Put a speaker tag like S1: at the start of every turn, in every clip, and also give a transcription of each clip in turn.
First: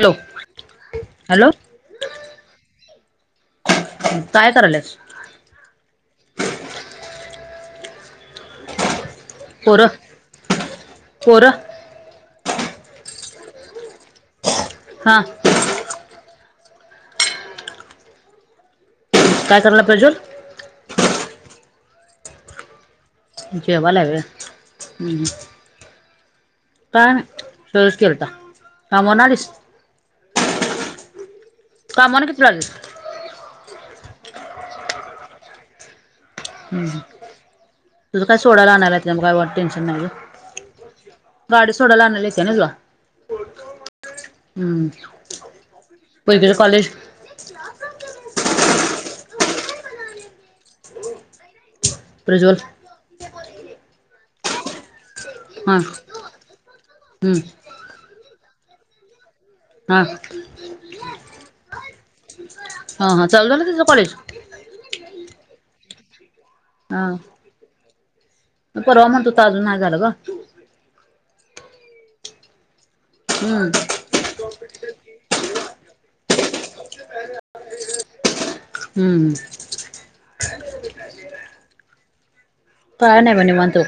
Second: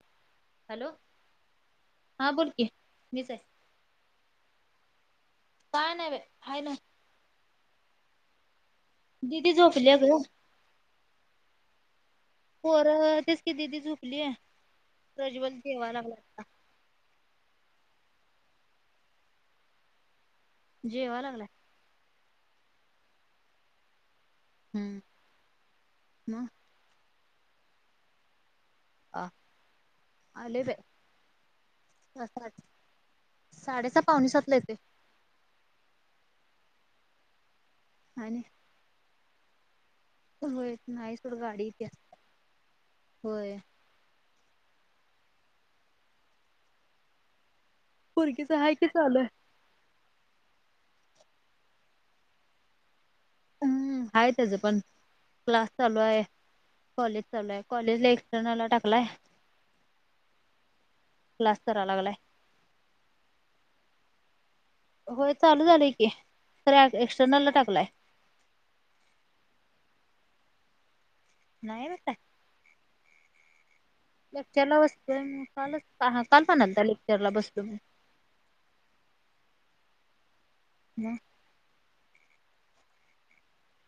S1: Hello!
S2: Hello
S1: hello
S2: हा बोल की मीच आहे.
S1: काय करायलस.
S2: काय नाही बाय हाय. दिदी झोपले अगं.
S1: होर [unintelligible]
S2: पोर तेच कि दिदी झुपली
S1: हां
S2: प्रज्वल जेवायला लागला.
S1: काय करालाेजोल [inaudible]
S2: जेवा लागलाय.
S1: जेवालाय होय.
S2: हम्म मग
S1: काय नाही सहज केलता, कामावरन
S2: आ
S1: आलीस.
S2: आले बाय,
S1: कामावरून कितीला
S2: सातलाच
S1: आलीस
S2: साडेसाहा पावणेसातला येतोय.
S1: हम्म तुझं काय
S2: आणि
S1: सोडायला आणला येतंय मग काय टेन्शन नाही
S2: होय सोड नाही गाडी येत्या
S1: सोडायला आणायला येत्या ना तुला
S2: होय.
S1: पोरगीचं कॉलेज.
S2: पोरगीचं हाय की चालू आहे.
S1: प्रज्वल.
S2: हम्म आहे त्याच पण क्लास
S1: हां
S2: चालू आहे कॉलेज
S1: हम्म
S2: चालू आहे. कॉलेज ला एक्सटर्नला टाकलाय.
S1: हा
S2: क्लास कराय लागलाय
S1: हा हा चालु झाल तेझं कॉलेज.
S2: होय चालू झालंय की ख एक्सटर्नल ला टाकलाय.
S1: मग परवा म्हणतो त अजून नाही झालं ब.
S2: नाही बाय.
S1: हम्म
S2: लेक्चर ला बसतोय, कालच काल पणंत लेक्चरला बसतो मी,
S1: हम्म
S2: या [unintelligible]
S1: काय नाही बघ निवांत.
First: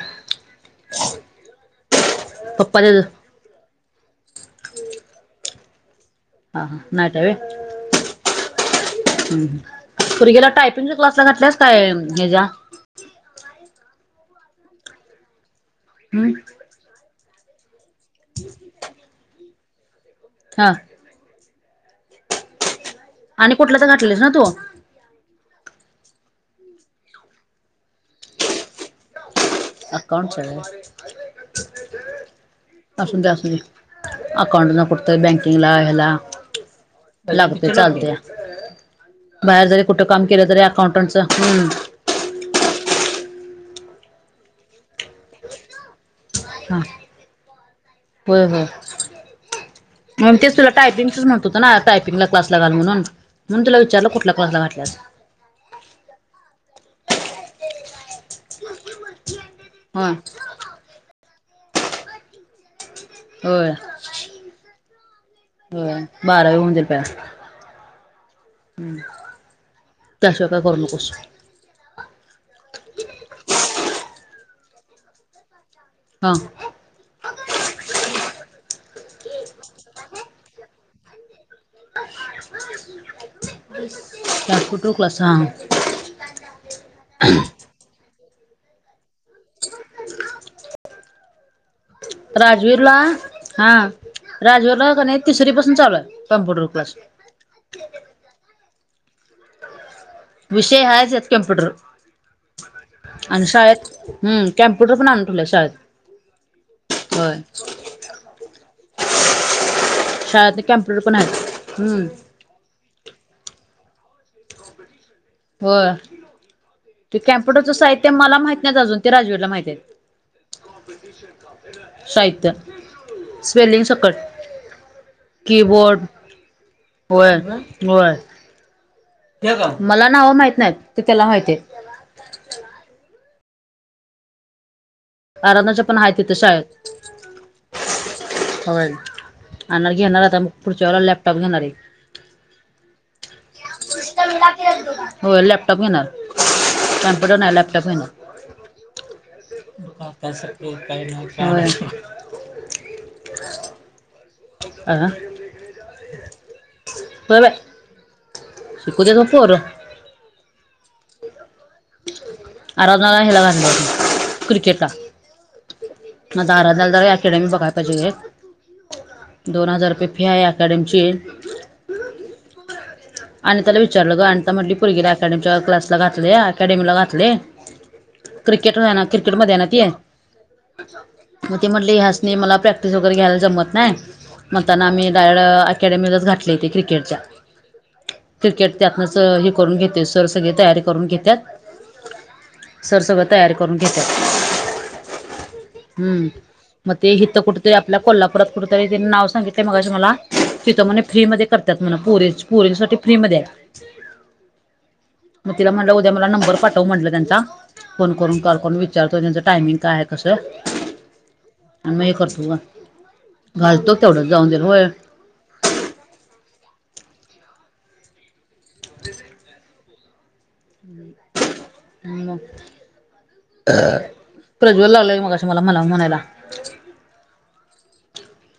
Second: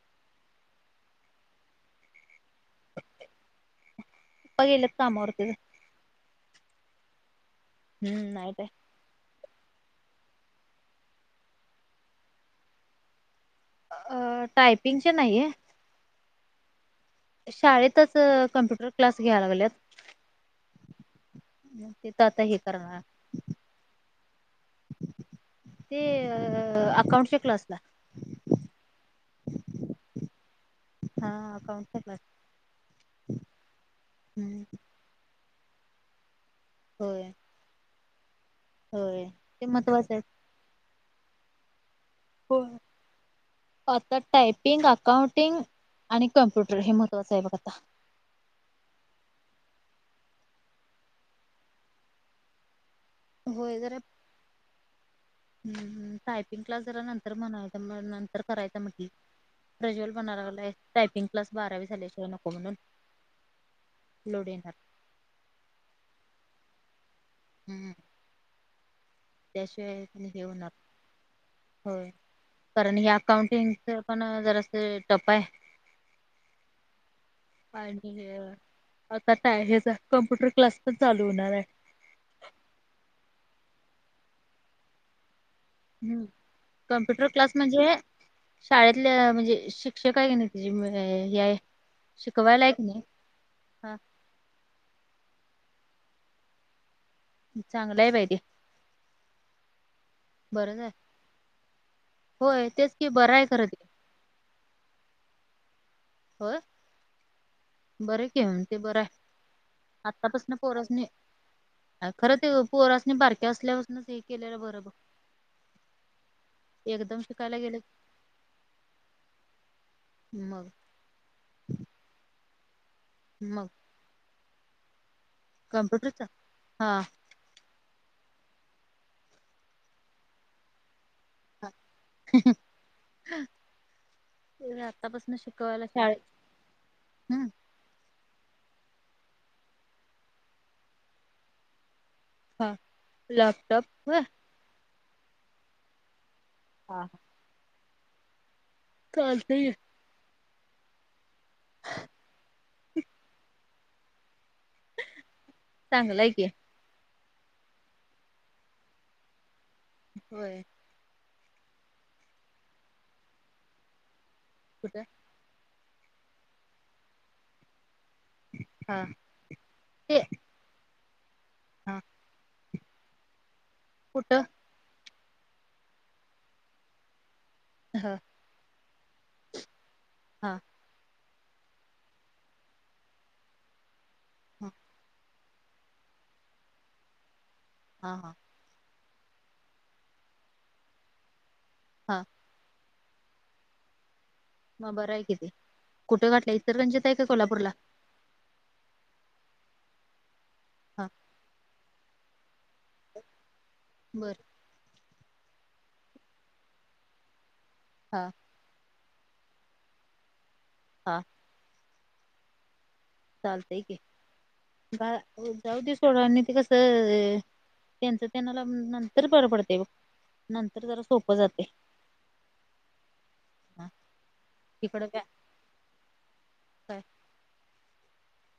S1: हो
S2: पपा गेलेच कामावर.
S1: हा हा नाईट हाय होय.
S2: हम्म्म नाईट हाय.
S1: हम्म पोरगीला टायपिंगच्या क्लासला घातल्यास काय ह्याच्या्या
S2: अ टायपिंगचे नाही.
S1: हम्म.
S2: शाळेतच कम्प्युटर क्लास घ्याय लागल्यात.
S1: हा
S2: ते तर आता हे करणार.
S1: आणि कुटला तर घातलीस ना तू?
S2: ते अकाउंटच्या क्लासला.
S1: अकाऊंट च्या होय.
S2: हा अकाउंटच्या क्लास
S1: असूदे असूदे
S2: हम्म
S1: अकाऊंट ला पण. बँकिंग ला हेला
S2: होय
S1: लागत्या चालत्या.
S2: होय ते
S1: बाहेर जरी कुठे
S2: महत्त्वाचं आहे
S1: काम केलं तरी अकाउंटच. हम.
S2: हो. आता टायपिंग, अकाउंटिंग, आणि कम्प्युटर
S1: हा
S2: हे महत्त्वांच आहे बघ आता.
S1: होय होय. मग तेच तुला टायपिंगच म्हणत होतो ना. टायपिंगला क्लास ला घाल म्हणून, म्हणून तुला विचारलो कुठला क्लास ला घातल्यास.
S2: हम हम. टायपिंग क्लास जरा नंतर म्हणायचा नंतर करायचा म्हटली. प्रज्वल
S1: होय
S2: म्हणाय लागलाय टायपिंग क्लास बारावी झाल्याशिवाय नको म्हणून.
S1: होय.
S2: लोड येणार
S1: होय. बारावी होऊन दे पहिला.
S2: हम्.
S1: हम्.
S2: पण हे
S1: त्याशिवाय काय
S2: होणार
S1: करू नकोस.
S2: होय. कारण या अकाउंटिंगच पण जरास टप आहे.
S1: हा.
S2: काळजी घे. आता टाय हेज कम्प्युटर क्लास पण चालू होणार आहे.
S1: बस. त्यात कुठ बसा.
S2: ह कम्प्युटर क्लास म्हणजे, शाळेतल्या म्हणजे शिक्षक आहे की नाही ते म्हणजे हे हाय शिकवायला आहे की नाही हा
S1: राजवर्धनला कनि तिसरी पासन चालूय कम्प्युटर क्लास.
S2: चांगलंय बाई ते. बरंच
S1: विषय
S2: आहे
S1: हाच आहेत कॉम्प्युटर.
S2: होय तेच की बरं आहे
S1: आणि
S2: खरं ते
S1: शाळेत. हम. कॅम्प्यटर पण आणून ठेवल्यात शाळेत.
S2: होय.
S1: होय.
S2: बर की ते बरं आहे. आतापासन
S1: शाळेत कॅम्प्युटर
S2: पोरासनी
S1: पण आहेत हम्म
S2: खरच ते पोरासनि बारक्या असल्यापासूनच हे केलेलं बरोबर.
S1: होय. ते
S2: शिकायला
S1: कॅम्प्युटरच
S2: गेले
S1: साहित्य मला माहित नाही अजून ते राजवीरला माहित आहेत.
S2: मग
S1: साहित्य,
S2: मग
S1: स्वेलिंगसकट. कीबोर्ड
S2: कम्प्युटरचा हा
S1: होय होय. मला नावं माहित नाहीत. ते त्याला माहिती आहेत.
S2: [unintelligible] ते आत्तापासून शिकवायला
S1: आराधनाच्या पण आहेत
S2: शाळेत.
S1: तिथं शाळेत
S2: हम्.
S1: होय आणणार घेणार आता. मग पुढच्या वेळेला लॅपटॉप घेणार आहे.
S2: हां लॅपटॉप होय.
S1: होय. लॅपटॉप घेणार.
S2: हा हा
S1: कम्प्युटर नाही लॅपटॉप घेणार.
S2: चालतंय की.
S1: त्यास काही नाही. आ होय
S2: चांगलाय की
S1: बाई शिकूदेत म पोर
S2: होय
S1: आराधनाला ह्याला घालली क्रिकेटला
S2: कुठं
S1: आता आराधनाला जरा अकॅडमी मी बघाय पाहिजे
S2: हा
S1: एक दोन हजार रुपये
S2: ते
S1: फि आहे ह्यात [unintelligible]
S2: हा
S1: अनिताला विचारलं ग
S2: कुठं
S1: अनिता म्हटली पुरगीला अकॅडमीच्या क्लासला घातलय अकॅडमीला घातलय
S2: ह
S1: क्रिकेट ना क्रिकेटमध्ये आहे ना ती
S2: हां
S1: मग ती म्हटली ह्यासनी मला प्रॅक्टिस वगैरे घ्यायला जमत नाही
S2: हा
S1: मगताना आम्ही डाय अ अकॅडमीच घातलय क्रिकेटच्या
S2: हा, हा
S1: क्रिकेट त्यातनच हे करून घेते सर सगळी तयारी करून घेत्यात
S2: हां
S1: सर सगळ तयारी करून घेत्यात
S2: मग बरं आहे कि तेे कुठे घातलय इचलकरंजीत आहे का कोल्हापूरला
S1: आपला कोल्हापुरात कुठतरी तिनी नाव सांगितलय मगा मला तिथं म्हणे
S2: हा
S1: फ्री मध्ये करतात म्हणा पोरींच पोरींसाठी फ्री मध्ये आहे
S2: बर
S1: मग तिला म्हटलं उद्या मला नंबर पाठव म्हटलं त्यांचा फोन
S2: हा
S1: करून कॉल करून विचा विचारतो त्यांचं टायमिंग काय आहे कसं
S2: हां
S1: आणि म हे करतो ग घालतो तेवढं जाऊन होय
S2: हो जाऊ दे सोड आणि ते कसं त्यांचं त्यांनाला नंतर बरं पडतय बघ नंतर जरा सोपं जातंय
S1: प्रज्वल
S2: इकडं
S1: आलाय मगाशी तुम्हाला मला म्हणायला
S2: काय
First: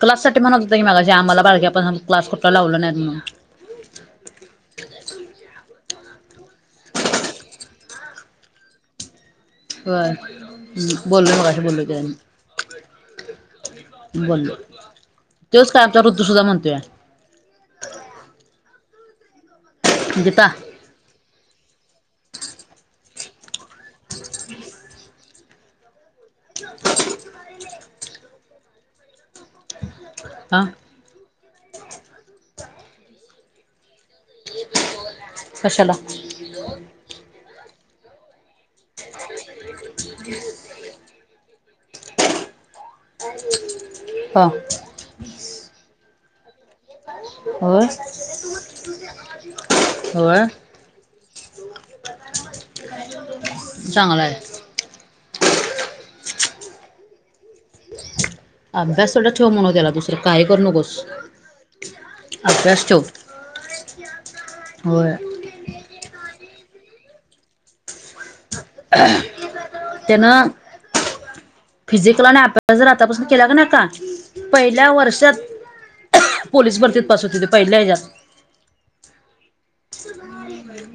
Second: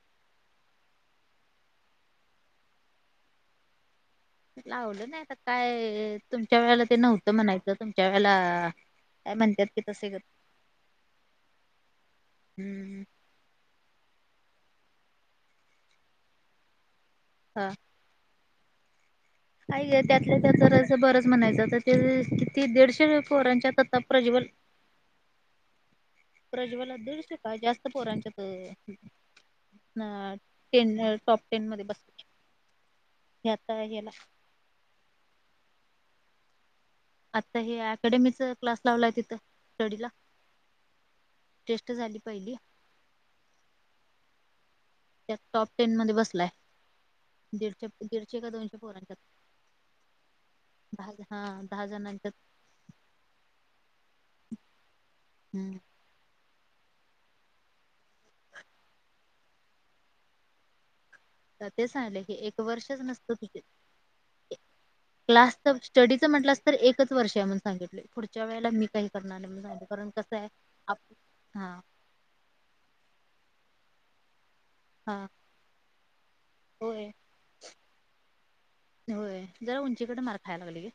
S1: क्लास साठी म्हणत होता की मगाशी आम्हाला बारक्यापनी क्लास कुठला लावला नाहीत म्हणून
S2: लावलं नाही आता काय तुमच्या वेळेला ते नव्हतं म्हणायचं तुमच्या वेळेला काय म्हणत्यात
S1: होय बोललो मगाशी बोललोय
S2: हम्म
S1: त्याला मी बोललो तोच काय आपचा ऋतू सुुद्धा म्हणतोया
S2: ह हाय ग त्यातला
S1: गीता
S2: त्यात जरा बरच म्हणायचं आता ते किती दीडशे पोरांच्यात आता प्रज्वल प्रज्वालला दीडशे काय जास्त पोरांच्यात अ
S1: हा
S2: टेन टॉप टेन मध्ये बसते हे आता ह्याला
S1: कशाला
S2: आता हे अकॅडेमीच
S1: [inaudible]
S2: टेस्ट झाली पहिली
S1: ह
S2: त्यात टॉप टेन मध्ये बसलाय
S1: होय
S2: दीडशे, दीडशे का दोनशे पोरांच्यात
S1: होय
S2: दहा हा दहाजणाच्यात
S1: चांगलं आय.
S2: हम्म.
S1: अभ्यास तेवढा ठेव म्हणाव त्याला दुसरं काही करू नकोस.
S2: तर ते सांगितल की एक
S1: अभ्यास
S2: वर्षच
S1: ठेव
S2: नुसतं तुझे
S1: होय
S2: क्लास. स्टडीचं म्हटलास तर एकच वर्ष आहे म्हणून सांगितलोय,, पुढच्या च्या वेळेला मी काही करणार म्हणून सांगितलोय, कारण कसं आहे
S1: त्यानं
S2: आपण, हा.
S1: फिजिकल न जर आतापासनं केला क नाही आता पहिल्या
S2: हा
S1: वर्षात, पोलीस भरतीत
S2: होय
S1: पास होतोय तो पहिल्या हज्यात.
S2: होय,, जरा उंचीकडं मार खाया लागलय ग,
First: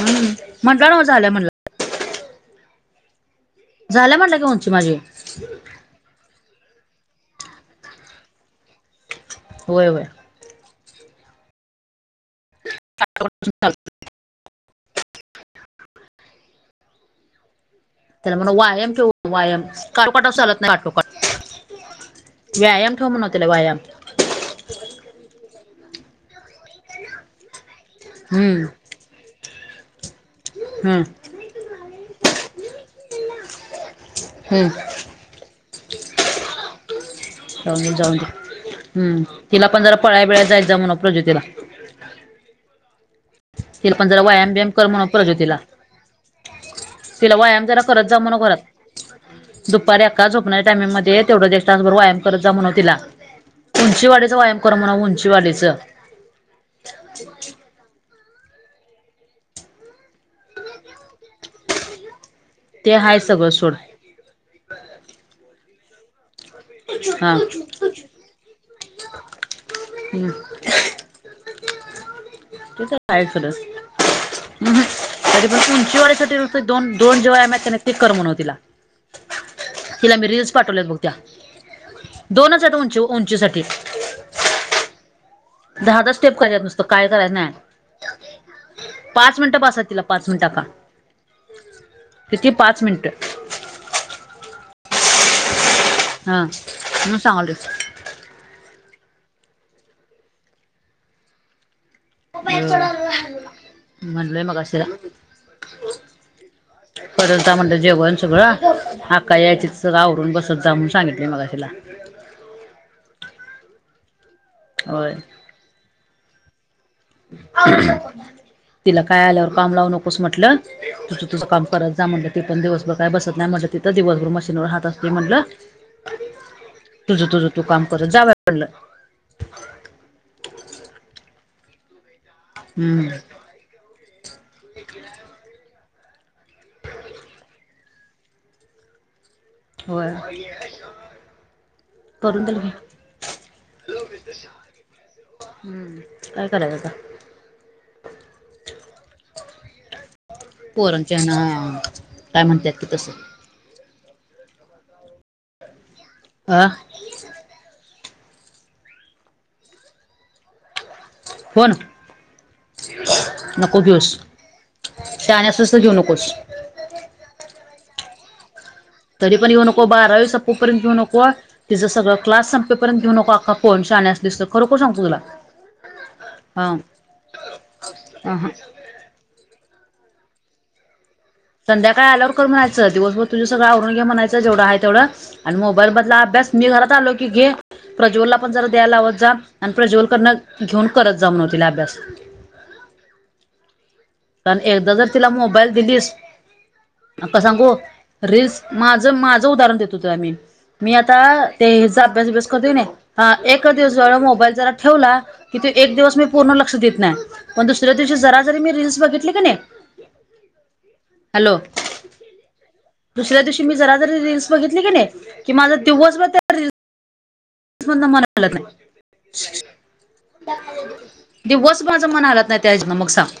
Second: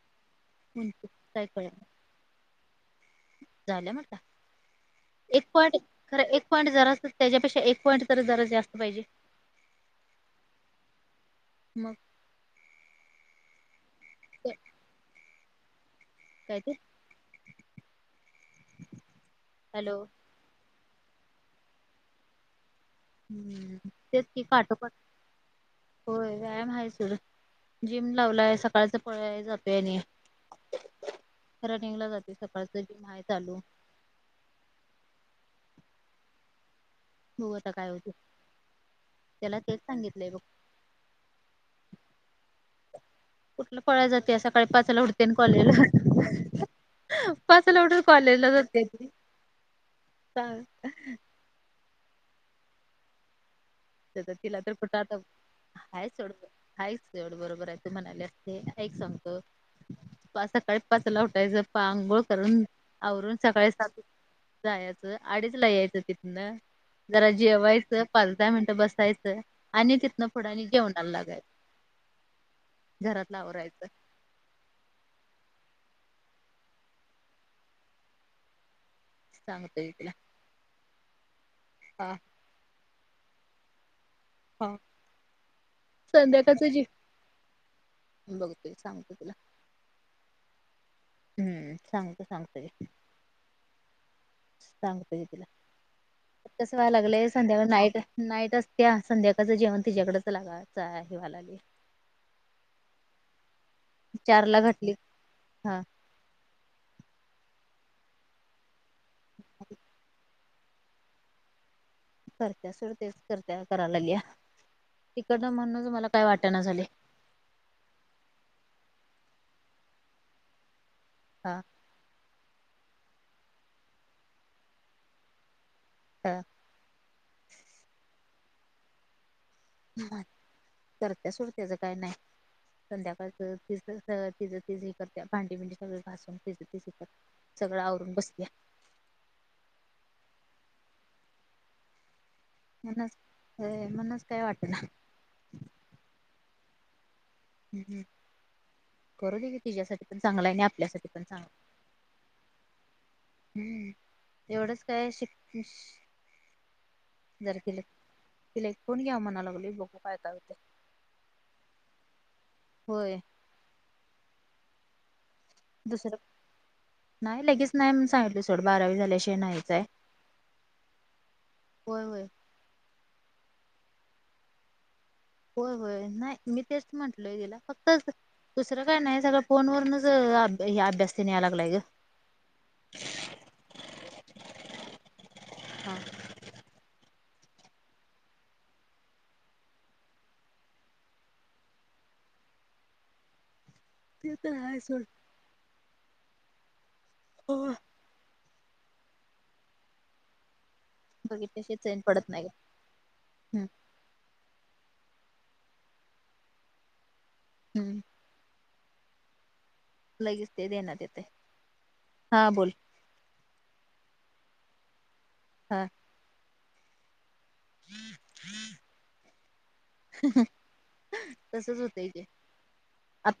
S1: हम्म
S2: की
S1: म्हटला ना
S2: उंचीच
S1: झाल्या
S2: काय
S1: म्हणला
S2: कळेना. झाल्या म्हटला.
S1: म्हटलं की उंची माझी
S2: एक पॉईंट, खरं एक पॉईंट जराच त्याच्यापेक्षा एक पॉईंट तर जरा जास्त पाहिजे.
S1: होय होय.
S2: मग. ते
S1: चालतंय.
S2: काय ते.
S1: त्याला म्हणून व्यायाम ठेव, व्यायाम ठेव,
S2: हॅलो
S1: काटोकाट असं चालत नाही काठोकाठ. व्यायाम ठेव म्हण
S2: हम्म, तेच की काठोकाट होय व्यायाम हाय सोड,, जिम लावलाय
S1: हम्म
S2: सकाळचं पळायला जातोय आणि.
S1: हम्म.
S2: रनिंगला जातोय सकाळचं, जिम हाय चालू.
S1: हम्म.
S2: बघू आता काय
S1: जाऊदे
S2: होते
S1: जाऊदे,, हम्म,
S2: त्याला
S1: तिला
S2: तेच
S1: पण जरा पळाय
S2: सांगितलंय बघ
S1: बिळाय जाईत जा म्हणाव प्रजोतीला. [inaudible]
S2: कुठलं फळाय जात्या सकाळी
S1: बियाम कर
S2: पाचला
S1: म्हणव
S2: उठत्या आणि
S1: प्रज्योतीला
S2: कॉलेजला.
S1: तिला व्यायाम जरा
S2: पाचला ऊठुन
S1: करत जा म्हणव
S2: कॉलेजला
S1: घरात
S2: जात्या ती.
S1: दुपारी अक्का
S2: सांग
S1: झोपण्याच्या टाईमामध्ये तेवढं ते त्याचबरोर व्यायाम करत जा म्हणाव तिला,, उंचीवाडीचा व्यायाम
S2: तिला तर
S1: कर म्हणाव उंचीवाडीचं.
S2: हाय सोड. हाईच तेवड बरोबर हाय तू म्हणाल्यास ते, ऐक सांगतो पाच सकाळी पाचला उठायचं, पांघोळ करून
S1: ते हाय
S2: आवरून
S1: सगळं
S2: सकाळी
S1: सोड
S2: सात जायचं ळआडीच ला यायचं तिथनं, जरा
S1: हा हम्म
S2: जेवायचं, पाच धा मिन टन बसायचं, आणि तिथनं फुडं आनी जेवणाला लागायच.
S1: तुच सरस [unintelligible] हं हं, उंची वाडीसाठी दोन दोन जे व्यायाम हाईत क नाही, ते कर म्हणाव तिला. तिला मी रीलस पाठवलेत बघ त्या.
S2: हा.
S1: दोनच हाईत उंची उंचीसाठी.
S2: होा.
S1: दहा दहा स्टेप कराय नुसतं काय करायचं नाही.
S2: बघतोय सांगतो तुला
S1: पाच मिनिटं बास हाय तिला पाच मिनिटं आक्का.
S2: हम्म सांगतो सांगतोय.
S1: मिनिटं
S2: सांगतो कि तिला,,
S1: हा
S2: कसं व्हाय
S1: म्हणून
S2: लागलय
S1: सांगालोय
S2: संध्याकाळी नाईट नाईटच आसत्या, संध्याकाळचं जेवण तिच्याकडं जाय हे व्हालय.
S1: मोबाईल चं
S2: चार लां घटली हां
S1: परलतां म्हणतं जेवणं सगळं हक्काचं यांयची आवरूंन बसतं जामूंन सांगितले मगं तिलां
S2: करत्यां सडतेचं करत्यां करायलां लियां
S1: होय
S2: तिकडनं म्हणूंनचं मलां कायं वाटतं नां झाले
S1: तिलां कायं आल्यांवरं कामं लावूं नकोस म्हंटलं तूं तुझं
S2: हा
S1: काम करत जा म्हटलं ती पण दिवसंभरं कायं बसतं नाहीं म्हटलं तिथं दिवसंभरं मशीनवरं हातं असते म्हटलं
S2: हा
S1: तुझं तुझं तूं कांम करतं जावं पडलं
S2: करतं सुटत्यांचं कायं नाहीं
S1: हम्म
S2: संध्याकांळ ति तिं तिे करते भांडी पिंडी सगळं घासूंन ति तिे करं सगळं आवरूंन बस्त्यांत
S1: होयं परूंन तलां
S2: म्हंणचं कायं वाटतं नां
S1: हम्मं कायं करायचं आंता
S2: हं हं करूं दे की तिझ्यांसाठी पणं चांगलं आहे आणि आपल्यांसाठी
S1: पोरांच्या
S2: पणं चांगलं आहे
S1: ह्यानं काय म्हणतात की तसं
S2: हम्मं एवढंच कायं शिक
S1: हां आं
S2: जरं किला एक फोण घ्यां म्हणांलागले बघूं कायं कायं हो ते
S1: हो नां
S2: होय
S1: नको घेऊंस शण्यांस
S2: दुसरं नाहीं लगेचं नाहीं सांगितलं सोडं बारावी झाली की
S1: तरी पणं येऊं नको बारावी सपोपर्यंत येऊं नको तिचं
S2: होय
S1: सगळं
S2: होय
S1: क्लास र्यंतेऊ नकोखा पईंटण्यांस खरोखर सगतो तुलां
S2: होयं होयं नाहीं मी तेचं म्हंटलय तिलां
S1: अहं
S2: फक्तं कायं नाहीं सगं फोन व वरूंनचं अभ्यास तेन याय लागलाय ग.
S1: संध्याकांळ आल्यांवर करं म्हणायचं दिवसंभरं तुझं सगळं आवरूंन घ्यायचं म्हणायचं जवढं आहे तेवढं आणि मोबाईल बंदला अभ्यास मी घरांत आलो की घेईन प्रज्वलंला आपणं जरां द्यायला लावतं जां आणि प्रज्वलं करणं घेऊंन करतं जां म्हंणे तिलां अभ्यास
S2: ते तर
S1: पणं
S2: आहे
S1: एकदां
S2: सोड
S1: जरं तिलां मोबाईल दिलीस आंता
S2: हो
S1: सांगू रीलल्स माझं माझं उदाहरणं देते तुलां मी मी आंता ते
S2: बघितल्याशिवाय
S1: हि
S2: चैन
S1: अभ्यास
S2: पडत नाही
S1: बिभ्यास
S2: ग.
S1: करं देऊं नं हां
S2: हम्म
S1: एकचं दिवसं मोबाईल जरां ठेवला की ते एक दिवसं बी पूर्ण लक्षं देतं नाहीं मगं दुसऱ्यां
S2: हम्म
S1: दिवशी जरां जरी मी रीलल्स बघितली कां नाहीं
S2: लगेचं ते ध्यानात येते हांय
S1: हॅलो
S2: हां बोलं
S1: दुसऱ्यां दिवशी मी जरां जरी रीलस बघितली की नाहीं की माझां
S2: हा
S1: दिवसं मतं नाहीं
S2: तसच
S1: दिवसं
S2: होतंय
S1: माझं
S2: की
S1: मनं आलांत नाहीं. त्यां जनमध्यें मगं सांग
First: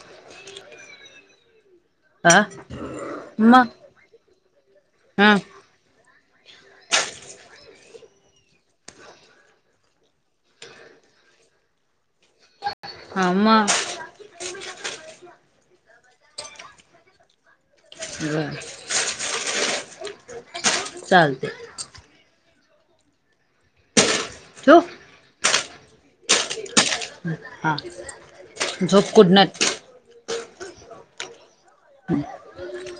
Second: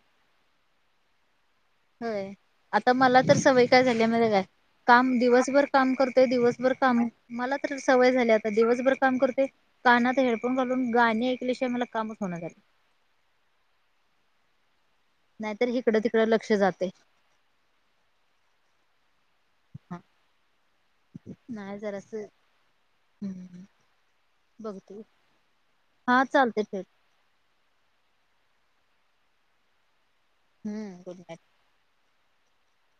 S2: होयं
S1: हा
S2: आंता मलां तरं सवंय
S1: मग
S2: कायं झाली कायं कामं
S1: हा
S2: दिवसंभरं कामं कामं मलां तरं सवय झाली आता दिवसभर काम करते कानांत हेडफोन घालूंन गांणे ऐकल्यांशिवायं मलां कामं चं होणं झालं
S1: हां मगं
S2: नाहीं तरं हिकडं तिकडं लक्षं जाते.
S1: बरं
S2: हं
S1: चालते
S2: कायं जरासं हम्
S1: ठेवू
S2: बघते हा चालते चालते.
S1: हां झोपगुड नाईट.
S2: हम्म गुड नाईट...
S1: हम्...